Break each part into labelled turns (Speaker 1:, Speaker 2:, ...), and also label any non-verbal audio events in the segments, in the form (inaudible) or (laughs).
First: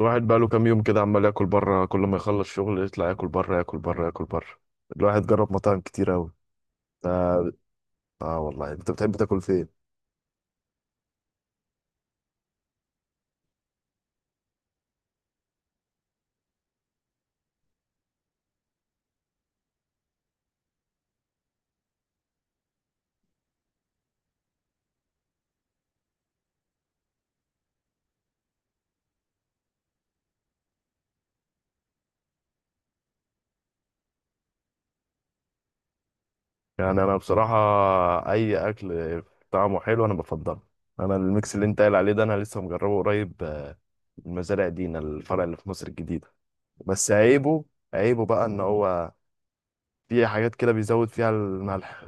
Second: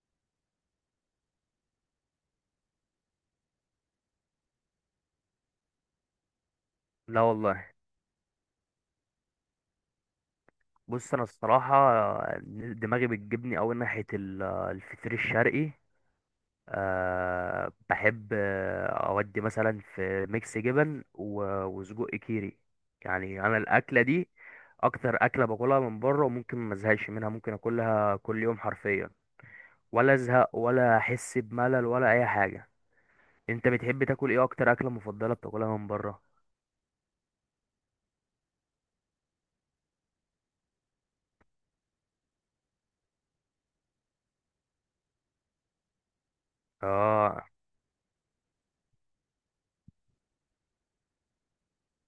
Speaker 1: الواحد بقاله كام يوم كده عمال ياكل بره، كل ما يخلص شغل يطلع ياكل بره ياكل بره ياكل بره. الواحد جرب مطاعم كتير قوي.
Speaker 2: لا
Speaker 1: آه,
Speaker 2: والله.
Speaker 1: اه والله، انت بتحب تاكل فين؟
Speaker 2: بص، انا الصراحه دماغي بتجيبني قوي ناحيه الفطير الشرقي. أه بحب، اودي مثلا في ميكس جبن وسجق كيري. يعني انا الاكله دي اكتر اكله باكلها من بره، وممكن ما ازهقش منها، ممكن اكلها كل يوم حرفيا، ولا ازهق ولا احس بملل ولا اي حاجه. انت بتحب تاكل ايه؟ اكتر اكله مفضله بتاكلها من بره؟
Speaker 1: يعني انا بصراحه، اي اكل طعمه حلو انا بفضله. انا الميكس اللي انت قايل عليه ده انا لسه مجربه قريب. من مزارع دينا، الفرع اللي في مصر الجديده. بس
Speaker 2: اه.
Speaker 1: عيبه، عيبه بقى ان هو في حاجات كده بيزود فيها الملح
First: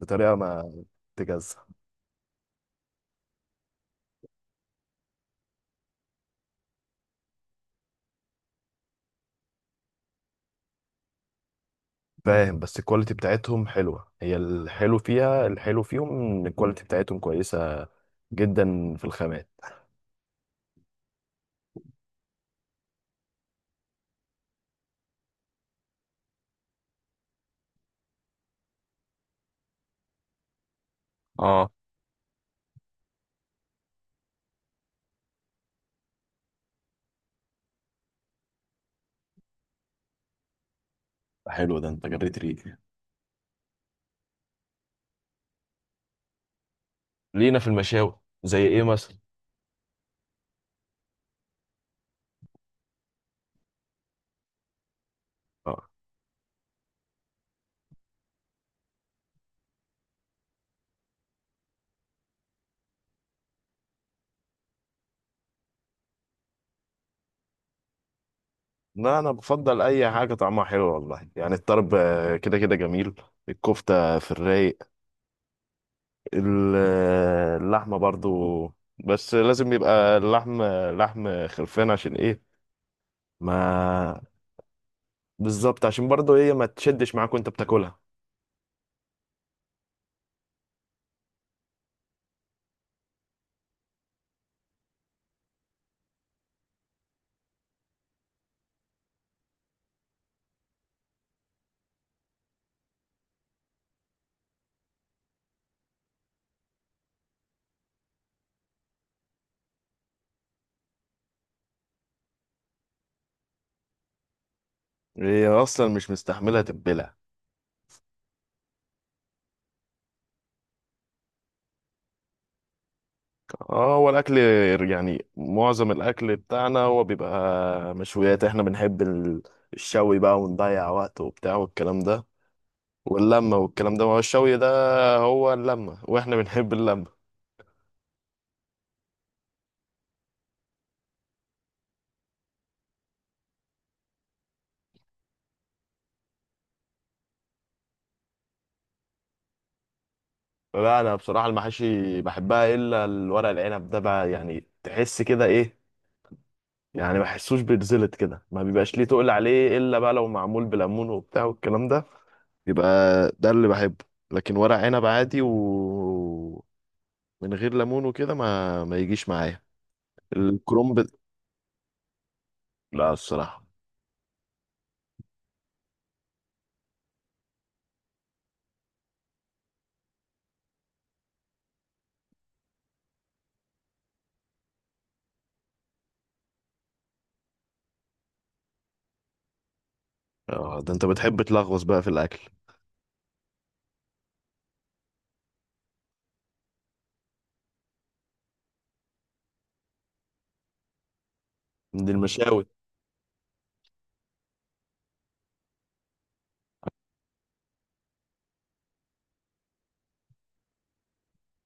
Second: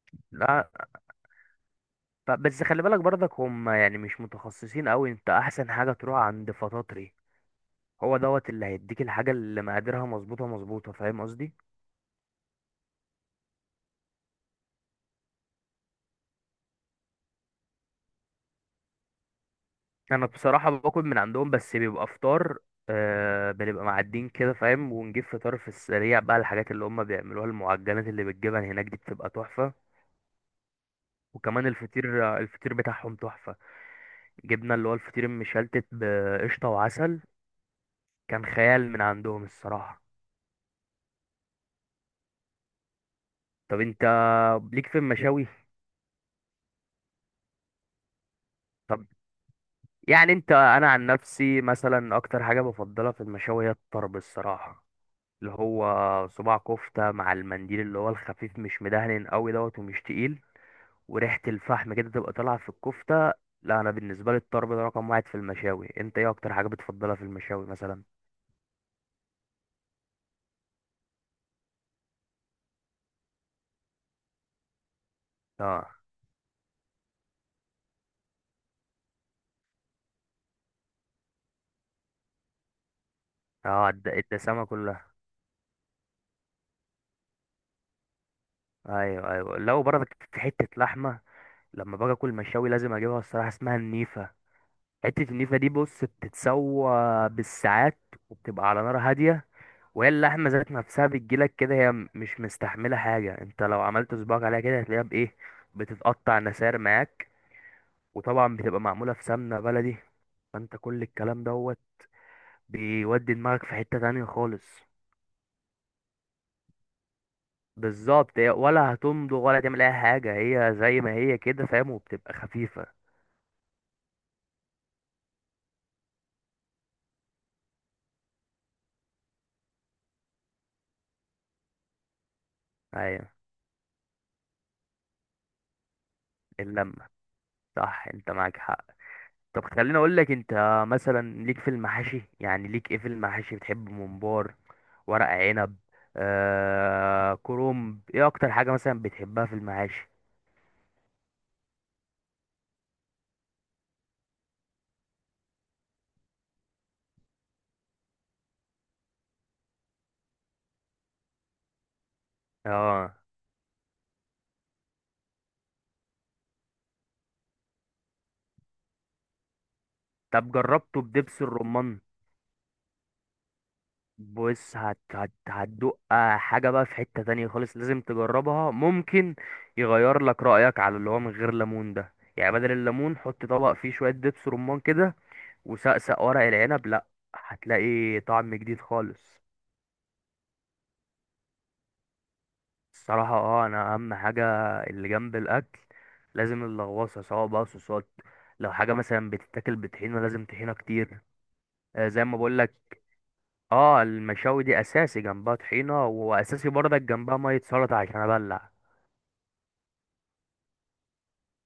Speaker 1: بطريقه
Speaker 2: لا،
Speaker 1: ما تجزع.
Speaker 2: بس خلي بالك برضك، هم يعني مش متخصصين قوي. انت احسن حاجة تروح عند فطاطري، هو دوت اللي هيديك الحاجة اللي مقاديرها مظبوطة مظبوطة، فاهم قصدي؟
Speaker 1: فاهم، بس الكواليتي بتاعتهم حلوة، هي الحلو فيها، الحلو فيهم ان الكواليتي بتاعتهم كويسة جدا في الخامات.
Speaker 2: انا بصراحة باكل من عندهم بس بيبقى فطار. آه، بنبقى معدين كده فاهم، ونجيب فطار في السريع بقى. الحاجات اللي هم بيعملوها، المعجنات اللي بالجبن هناك دي بتبقى تحفة. وكمان
Speaker 1: اه،
Speaker 2: الفطير بتاعهم تحفة. جبنا اللي هو الفطير المشلتت بقشطة وعسل، كان خيال من عندهم الصراحة.
Speaker 1: حلو ده، انت جريت ريقي.
Speaker 2: طب انت ليك في المشاوي؟
Speaker 1: لينا في المشاوي زي ايه
Speaker 2: طب،
Speaker 1: مثلا؟
Speaker 2: يعني انت، انا عن نفسي مثلا اكتر حاجه بفضلها في المشاوي هي الطرب الصراحه، اللي
Speaker 1: اه،
Speaker 2: هو صباع كفته مع المنديل اللي هو الخفيف مش مدهن قوي دوت ومش تقيل، وريحه الفحم كده تبقى طالعه في الكفته. لا انا بالنسبه لي الطرب ده رقم 1 في المشاوي. انت ايه اكتر حاجه بتفضلها في المشاوي مثلا؟
Speaker 1: لا انا بفضل اي حاجه طعمها حلو والله. يعني الطرب كده كده جميل، الكفته في الرايق.
Speaker 2: اه،
Speaker 1: اللحمه برضو، بس لازم يبقى اللحم لحم خرفان. عشان ايه؟
Speaker 2: اه،
Speaker 1: ما
Speaker 2: الدسامه كلها.
Speaker 1: بالظبط، عشان برضو ايه؟ ما تشدش معاك وانت بتاكلها،
Speaker 2: ايوه، ايوه، لو برضك في حته لحمه، لما باجي اكل مشاوي لازم اجيبها الصراحه، اسمها النيفه. حته النيفه دي بص، بتتسوى بالساعات، وبتبقى على نار هاديه، وهي اللحمة ذات نفسها بتجيلك كده، هي مش مستحملة حاجة، انت لو عملت صباعك عليها كده هتلاقيها بايه؟ بتتقطع نسار معاك. وطبعا بتبقى معمولة في سمنة بلدي. فانت كل الكلام دوت بيودي دماغك في حتة تانية خالص.
Speaker 1: هي اصلا مش مستحمله تتبلع.
Speaker 2: بالظبط، هي ولا هتمضغ ولا تعمل اي حاجة، هي زي ما هي كده فاهم، وبتبقى خفيفة.
Speaker 1: اه، هو الاكل يعني معظم الاكل بتاعنا هو بيبقى مشويات. احنا بنحب الشوي بقى، ونضيع وقت وبتاع والكلام ده،
Speaker 2: ايوه،
Speaker 1: واللمه والكلام ده. ما هو الشوي ده هو اللمه، واحنا بنحب
Speaker 2: اللمة
Speaker 1: اللمه.
Speaker 2: صح، انت معاك حق. طب خليني اقول لك انت، مثلا ليك في المحاشي؟ يعني ليك ايه في المحاشي؟ بتحب ممبار؟ ورق عنب؟ آه، كرنب؟ ايه اكتر حاجة مثلا بتحبها في المحاشي؟
Speaker 1: لا انا بصراحه المحاشي بحبها، الا الورق العنب ده بقى، يعني تحس كده ايه يعني، ما بحسوش، بيتزلط كده، ما بيبقاش ليه تقول عليه. الا بقى لو معمول بليمون وبتاع والكلام ده، يبقى
Speaker 2: اه.
Speaker 1: ده اللي بحبه. لكن ورق عنب عادي ومن غير ليمون وكده ما يجيش معايا.
Speaker 2: طب
Speaker 1: الكرنب؟
Speaker 2: جربته بدبس الرمان؟
Speaker 1: لا الصراحة.
Speaker 2: بص، هت هت هتدوق حاجة بقى في حتة تانية خالص، لازم تجربها. ممكن يغير لك رأيك على اللي هو من غير ليمون ده، يعني بدل الليمون حط طبق فيه شوية دبس رمان كده، وسقسق ورق العنب، لا، هتلاقي طعم جديد خالص.
Speaker 1: اه، ده انت بتحب تلغوص بقى في الاكل.
Speaker 2: الصراحة اه، انا اهم حاجة اللي جنب الاكل لازم اللغوصة، سواء بقى صوصات، لو حاجة مثلا بتتاكل بطحينة لازم طحينة كتير.
Speaker 1: من
Speaker 2: زي ما
Speaker 1: المشاوي؟
Speaker 2: بقولك، اه المشاوي دي اساسي جنبها طحينة، واساسي برضك جنبها مية سلطة عشان ابلع.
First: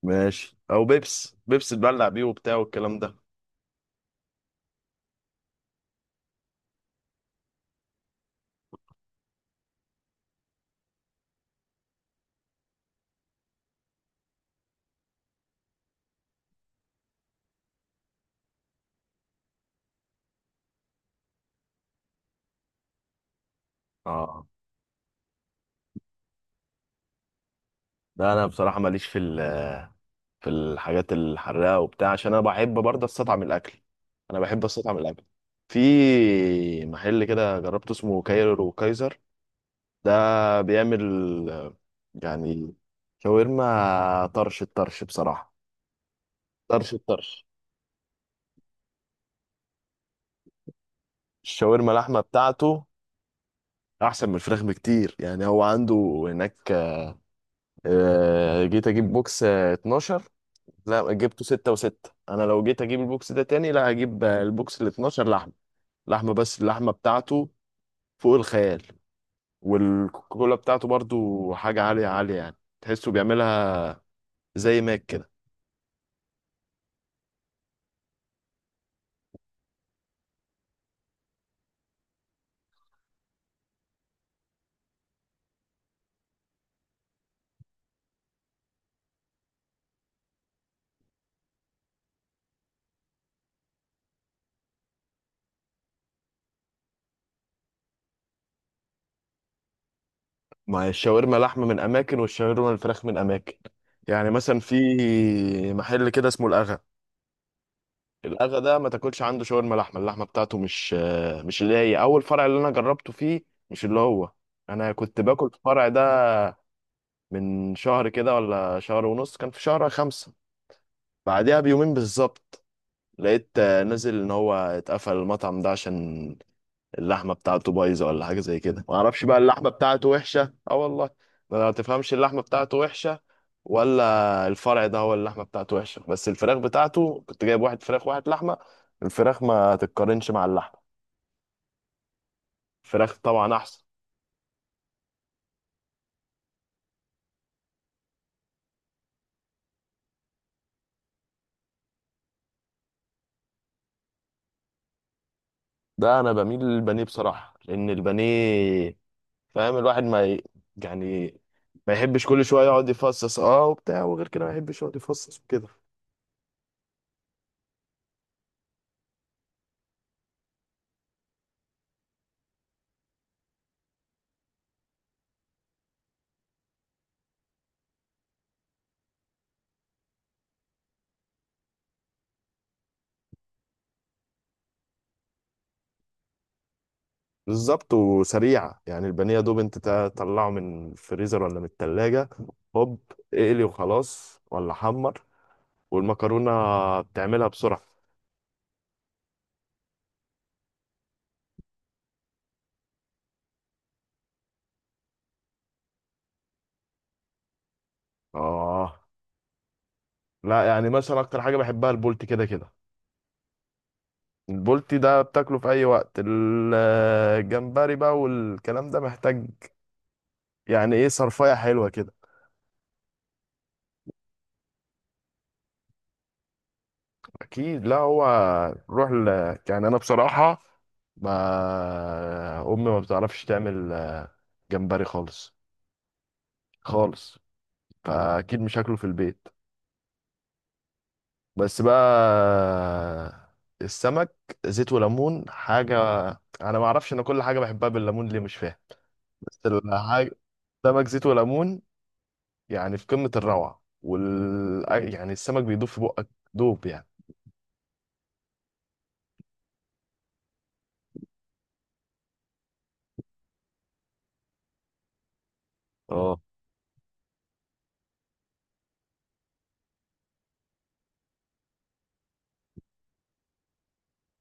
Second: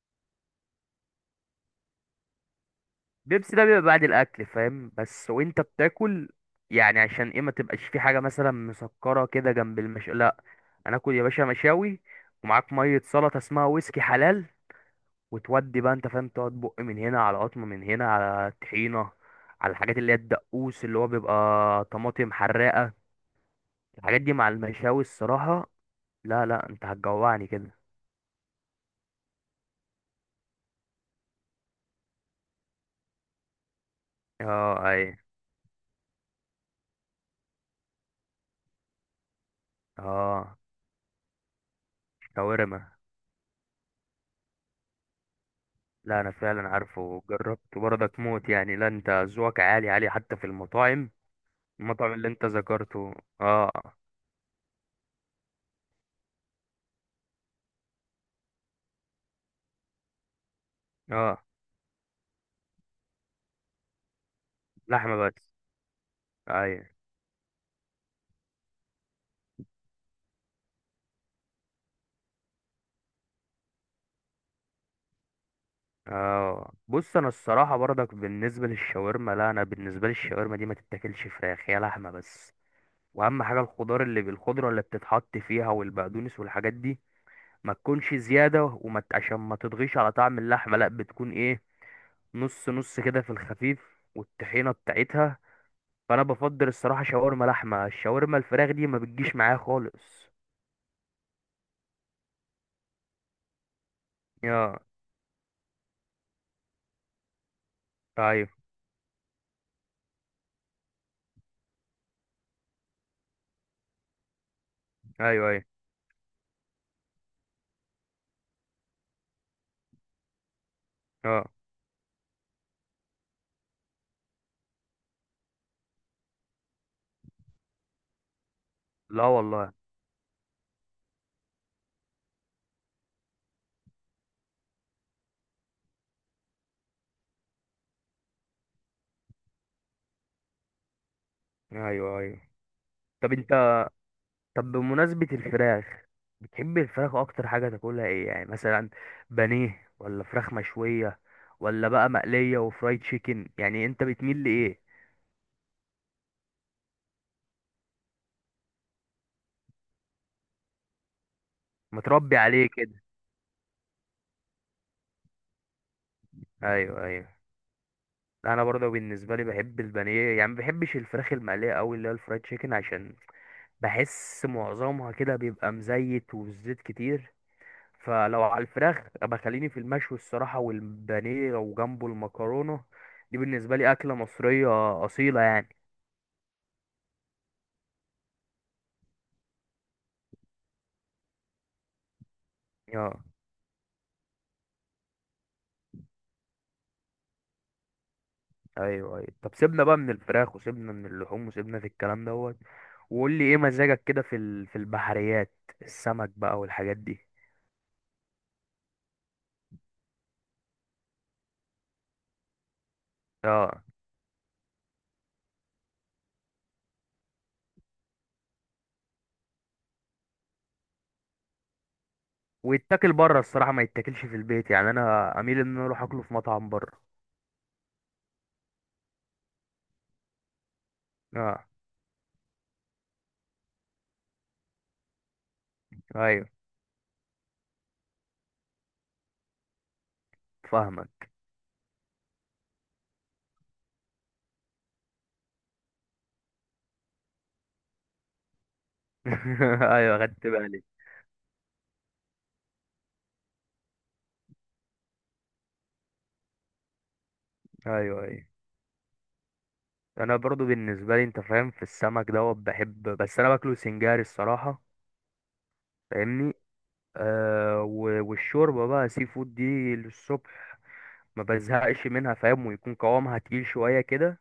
Speaker 1: ماشي، او بيبس بيبس تبلع بيه وبتاع والكلام ده.
Speaker 2: بيبسي ده بيبقى بعد الاكل فاهم، بس وانت بتاكل يعني عشان ايه؟ ما تبقاش في حاجة مثلا مسكرة كده جنب المشاوي. لا، انا اكل يا باشا مشاوي، ومعاك مية سلطة اسمها ويسكي حلال، وتودي بقى انت فاهم، تقعد بق من هنا، على قطمة من هنا، على طحينة، على الحاجات اللي هي الدقوس اللي هو بيبقى طماطم حراقة. الحاجات دي
Speaker 1: اه،
Speaker 2: مع المشاوي الصراحة. لا لا، انت هتجوعني كده.
Speaker 1: ده انا بصراحة ماليش في الحاجات الحراقة وبتاع، عشان انا بحب برضه استطعم الاكل، انا بحب
Speaker 2: اه،
Speaker 1: استطعم
Speaker 2: اي،
Speaker 1: الاكل. في محل كده جربته اسمه كايرو كايزر،
Speaker 2: اه،
Speaker 1: ده بيعمل يعني
Speaker 2: شاورما.
Speaker 1: شاورما، طرش الطرش بصراحة.
Speaker 2: لا، انا فعلا
Speaker 1: طرش
Speaker 2: عارفه
Speaker 1: الطرش،
Speaker 2: وجربته برضك، موت يعني. لا، انت ذوقك عالي عالي حتى في المطاعم.
Speaker 1: الشاورما
Speaker 2: المطعم
Speaker 1: اللحمة
Speaker 2: اللي انت
Speaker 1: بتاعته
Speaker 2: ذكرته، اه.
Speaker 1: أحسن من الفراخ بكتير. يعني هو عنده هناك، جيت أجيب بوكس 12. لا،
Speaker 2: اه،
Speaker 1: جبته 6 و6. أنا لو جيت أجيب البوكس ده تاني، لا هجيب البوكس ال
Speaker 2: لحمة
Speaker 1: 12،
Speaker 2: بس،
Speaker 1: لحمة. لحمة بس،
Speaker 2: اي،
Speaker 1: اللحمة بتاعته فوق الخيال. والكوكولا بتاعته برضو حاجة عالية عالية، يعني تحسه بيعملها زي ماك.
Speaker 2: اه. بص، انا الصراحه برضك بالنسبه للشاورما، لا انا بالنسبه لي الشاورما دي ما تتاكلش فراخ، هي لحمه بس. واهم حاجه الخضار اللي بالخضره اللي بتتحط فيها والبقدونس والحاجات دي، ما تكونش زياده، عشان ما تضغيش على طعم اللحمه. لا، بتكون ايه؟ نص نص كده في الخفيف، والطحينه بتاعتها. فانا بفضل الصراحه شاورما لحمه، الشاورما الفراخ دي ما بتجيش معايا خالص.
Speaker 1: ما هي الشاورما لحمة من أماكن، والشاورما الفراخ من أماكن. يعني مثلا في
Speaker 2: اه،
Speaker 1: محل كده اسمه الأغا،
Speaker 2: ايوه،
Speaker 1: الأغا ده ما تاكلش عنده شاورما لحمة، اللحمة بتاعته مش، مش اللي هي أول فرع اللي أنا جربته فيه. مش اللي هو، أنا كنت
Speaker 2: ايوه،
Speaker 1: باكل في
Speaker 2: ايوه،
Speaker 1: الفرع ده من شهر كده ولا شهر ونص، كان في شهر خمسة.
Speaker 2: اه،
Speaker 1: بعدها بيومين بالظبط لقيت نزل إن هو اتقفل المطعم ده، عشان اللحمه بتاعته بايظه ولا حاجه زي كده، ما
Speaker 2: لا
Speaker 1: اعرفش بقى. اللحمه
Speaker 2: والله،
Speaker 1: بتاعته وحشه، اه والله. ما تفهمش، اللحمه بتاعته وحشه، ولا الفرع ده هو اللحمه بتاعته وحشه. بس الفراخ بتاعته، كنت جايب واحد فراخ واحد لحمه، الفراخ ما تتقارنش مع اللحمه.
Speaker 2: ايوه، ايوه.
Speaker 1: الفراخ
Speaker 2: طب انت،
Speaker 1: طبعا احسن.
Speaker 2: طب بمناسبة الفراخ، بتحب الفراخ؟ اكتر حاجة تاكلها ايه؟ يعني مثلا بانيه ولا فراخ مشوية؟ ولا بقى مقلية وفرايد تشيكن؟ يعني انت بتميل لايه؟
Speaker 1: ده انا بميل للبانيه بصراحه، لان البانيه فاهم، الواحد ما ي- يعني ما يحبش
Speaker 2: متربي
Speaker 1: كل شويه
Speaker 2: عليه
Speaker 1: يقعد
Speaker 2: كده،
Speaker 1: يفصص اه وبتاع. وغير كده، ما يحبش يقعد يفصص وكده.
Speaker 2: ايوه، ايوه. انا برضه بالنسبة لي بحب البانيه يعني، ما بحبش الفراخ المقلية قوي اللي هي الفرايد تشيكن، عشان بحس معظمها كده بيبقى مزيت وزيت كتير. فلو على الفراخ بخليني في المشوي الصراحة، والبانيه وجنبه المكرونة دي بالنسبة لي أكلة مصرية أصيلة يعني.
Speaker 1: بالظبط، وسريعة، يعني البانيه دوب انت تطلعه من الفريزر ولا من التلاجة، هوب
Speaker 2: اه،
Speaker 1: اقلي وخلاص، ولا حمر. والمكرونة بتعملها بسرعة.
Speaker 2: ايوه، ايوه، طب سيبنا بقى من الفراخ، وسيبنا من اللحوم، وسيبنا في الكلام دوت، وقول لي ايه مزاجك كده في ال… في البحريات؟ السمك بقى والحاجات دي.
Speaker 1: اه، لا يعني مثلا اكتر حاجة بحبها البولتي كده كده.
Speaker 2: اه،
Speaker 1: البولتي ده بتاكله في اي وقت. الجمبري بقى والكلام ده محتاج يعني ايه، صرفية حلوة كده.
Speaker 2: ويتاكل بره الصراحه، ما يتاكلش في البيت يعني، انا اميل ان انا اروح اكله في مطعم بره.
Speaker 1: اكيد، لا هو. روح ل... يعني انا بصراحة،
Speaker 2: اه،
Speaker 1: ما امي ما بتعرفش تعمل جمبري خالص،
Speaker 2: ايوه،
Speaker 1: خالص. فاكيد مش هاكله في البيت.
Speaker 2: فاهمك.
Speaker 1: بس بقى السمك، زيت وليمون حاجه. انا ما اعرفش، انا كل حاجه بحبها بالليمون ليه مش فاهم. بس
Speaker 2: (laughs) ايوه،
Speaker 1: الحاجه،
Speaker 2: خدت بالي.
Speaker 1: سمك زيت وليمون يعني في قمه الروعه، وال، يعني السمك بيدوب في بقك، دوب يعني.
Speaker 2: ايوه، ايوه، انا برضو بالنسبه لي انت فاهم في السمك دوت، بحب. بس انا باكله سنجاري الصراحه،
Speaker 1: اه،
Speaker 2: فاهمني. والشوربه بقى، سي فود دي، للصبح ما بزهقش منها فاهم، ويكون قوامها تقيل شوية كده،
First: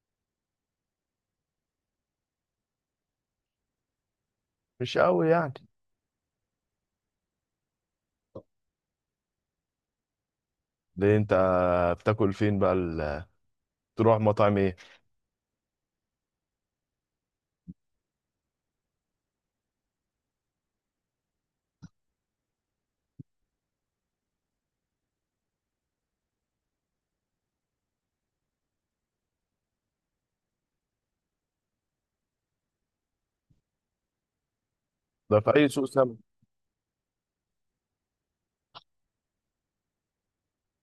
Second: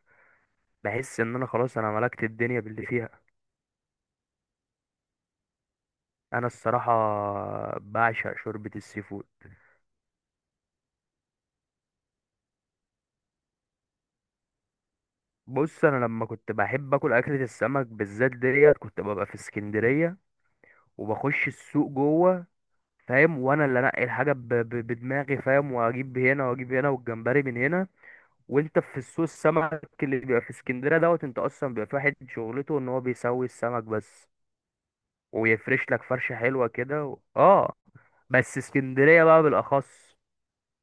Speaker 2: بحس ان انا خلاص انا ملكت الدنيا باللي فيها.
Speaker 1: مش قوي يعني.
Speaker 2: انا الصراحة بعشق شوربة السي فود.
Speaker 1: ليه انت بتاكل فين بقى؟ تروح مطاعم ايه؟
Speaker 2: بص، انا لما كنت بحب اكل اكلة السمك بالذات ديت، كنت ببقى في اسكندرية، وبخش السوق جوه فاهم، وانا اللي انقي الحاجة بدماغي فاهم، واجيب هنا، واجيب هنا، والجمبري من هنا. وانت في السوق السمك اللي بيبقى في اسكندرية دوت، انت اصلا بيبقى في واحد شغلته ان هو بيسوي السمك بس،
Speaker 1: ده في اي
Speaker 2: ويفرش
Speaker 1: سوق
Speaker 2: لك
Speaker 1: سمك؟
Speaker 2: فرشة حلوة كده اه، بس اسكندرية بقى بالأخص.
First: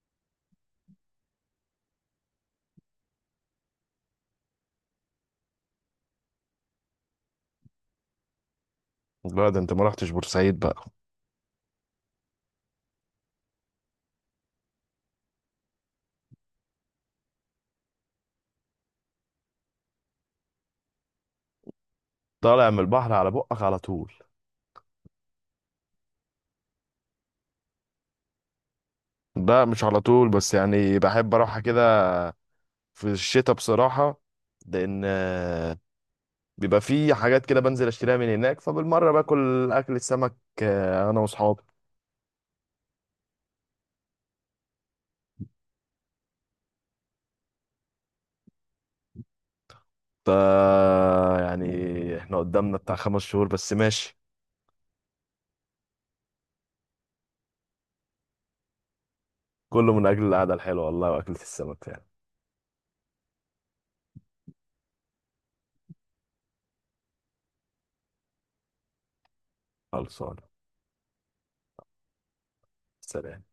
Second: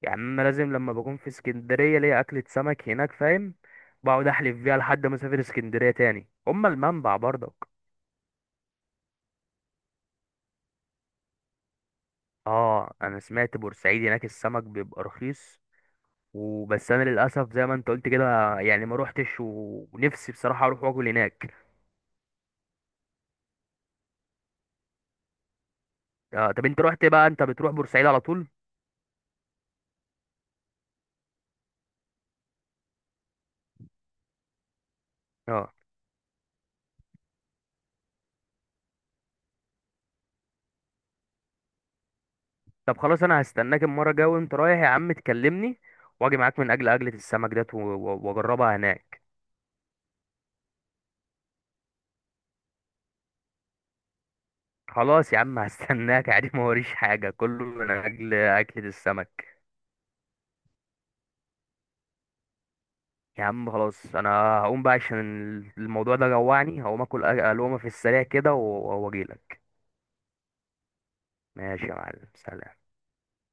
Speaker 2: يعني أنا لازم لما بكون في اسكندرية ليا أكلة سمك هناك فاهم، بقعد أحلف بيها لحد ما أسافر اسكندرية تاني. أما المنبع برضك.
Speaker 1: لا ده انت ما رحتش بورسعيد بقى.
Speaker 2: آه، أنا سمعت بورسعيد هناك السمك بيبقى رخيص وبس. أنا للأسف زي ما أنت قلت كده يعني، ما روحتش، ونفسي بصراحة أروح وأكل هناك.
Speaker 1: طالع من البحر على بقك على طول.
Speaker 2: آه، طب أنت روحت بقى؟ أنت بتروح بورسعيد على طول؟
Speaker 1: لا مش على طول، بس يعني بحب اروح كده في الشتاء بصراحة، لأن
Speaker 2: آه،
Speaker 1: آه، بيبقى في حاجات كده بنزل أشتريها من هناك، فبالمرة باكل أكل السمك أنا وأصحابي.
Speaker 2: طب خلاص أنا هستناك المرة الجاية، وأنت رايح يا عم تكلمني، وأجي معاك من أجل أكلة السمك ديت، وأجربها هناك.
Speaker 1: ف يعني إحنا قدامنا بتاع 5 شهور بس، ماشي.
Speaker 2: خلاص يا عم هستناك. (laughs) عادي، ما وريش حاجة، كله من أجل أكلة السمك.
Speaker 1: كله من أجل القعدة الحلوة والله، وأكلة السمك يعني.
Speaker 2: يا عم خلاص أنا هقوم بقى عشان الموضوع ده جوعني. هقوم أكل ألومة في السريع كده، وأجيلك.
Speaker 1: خلصانة.
Speaker 2: ماشي يا معلم، سلام.
Speaker 1: سلام.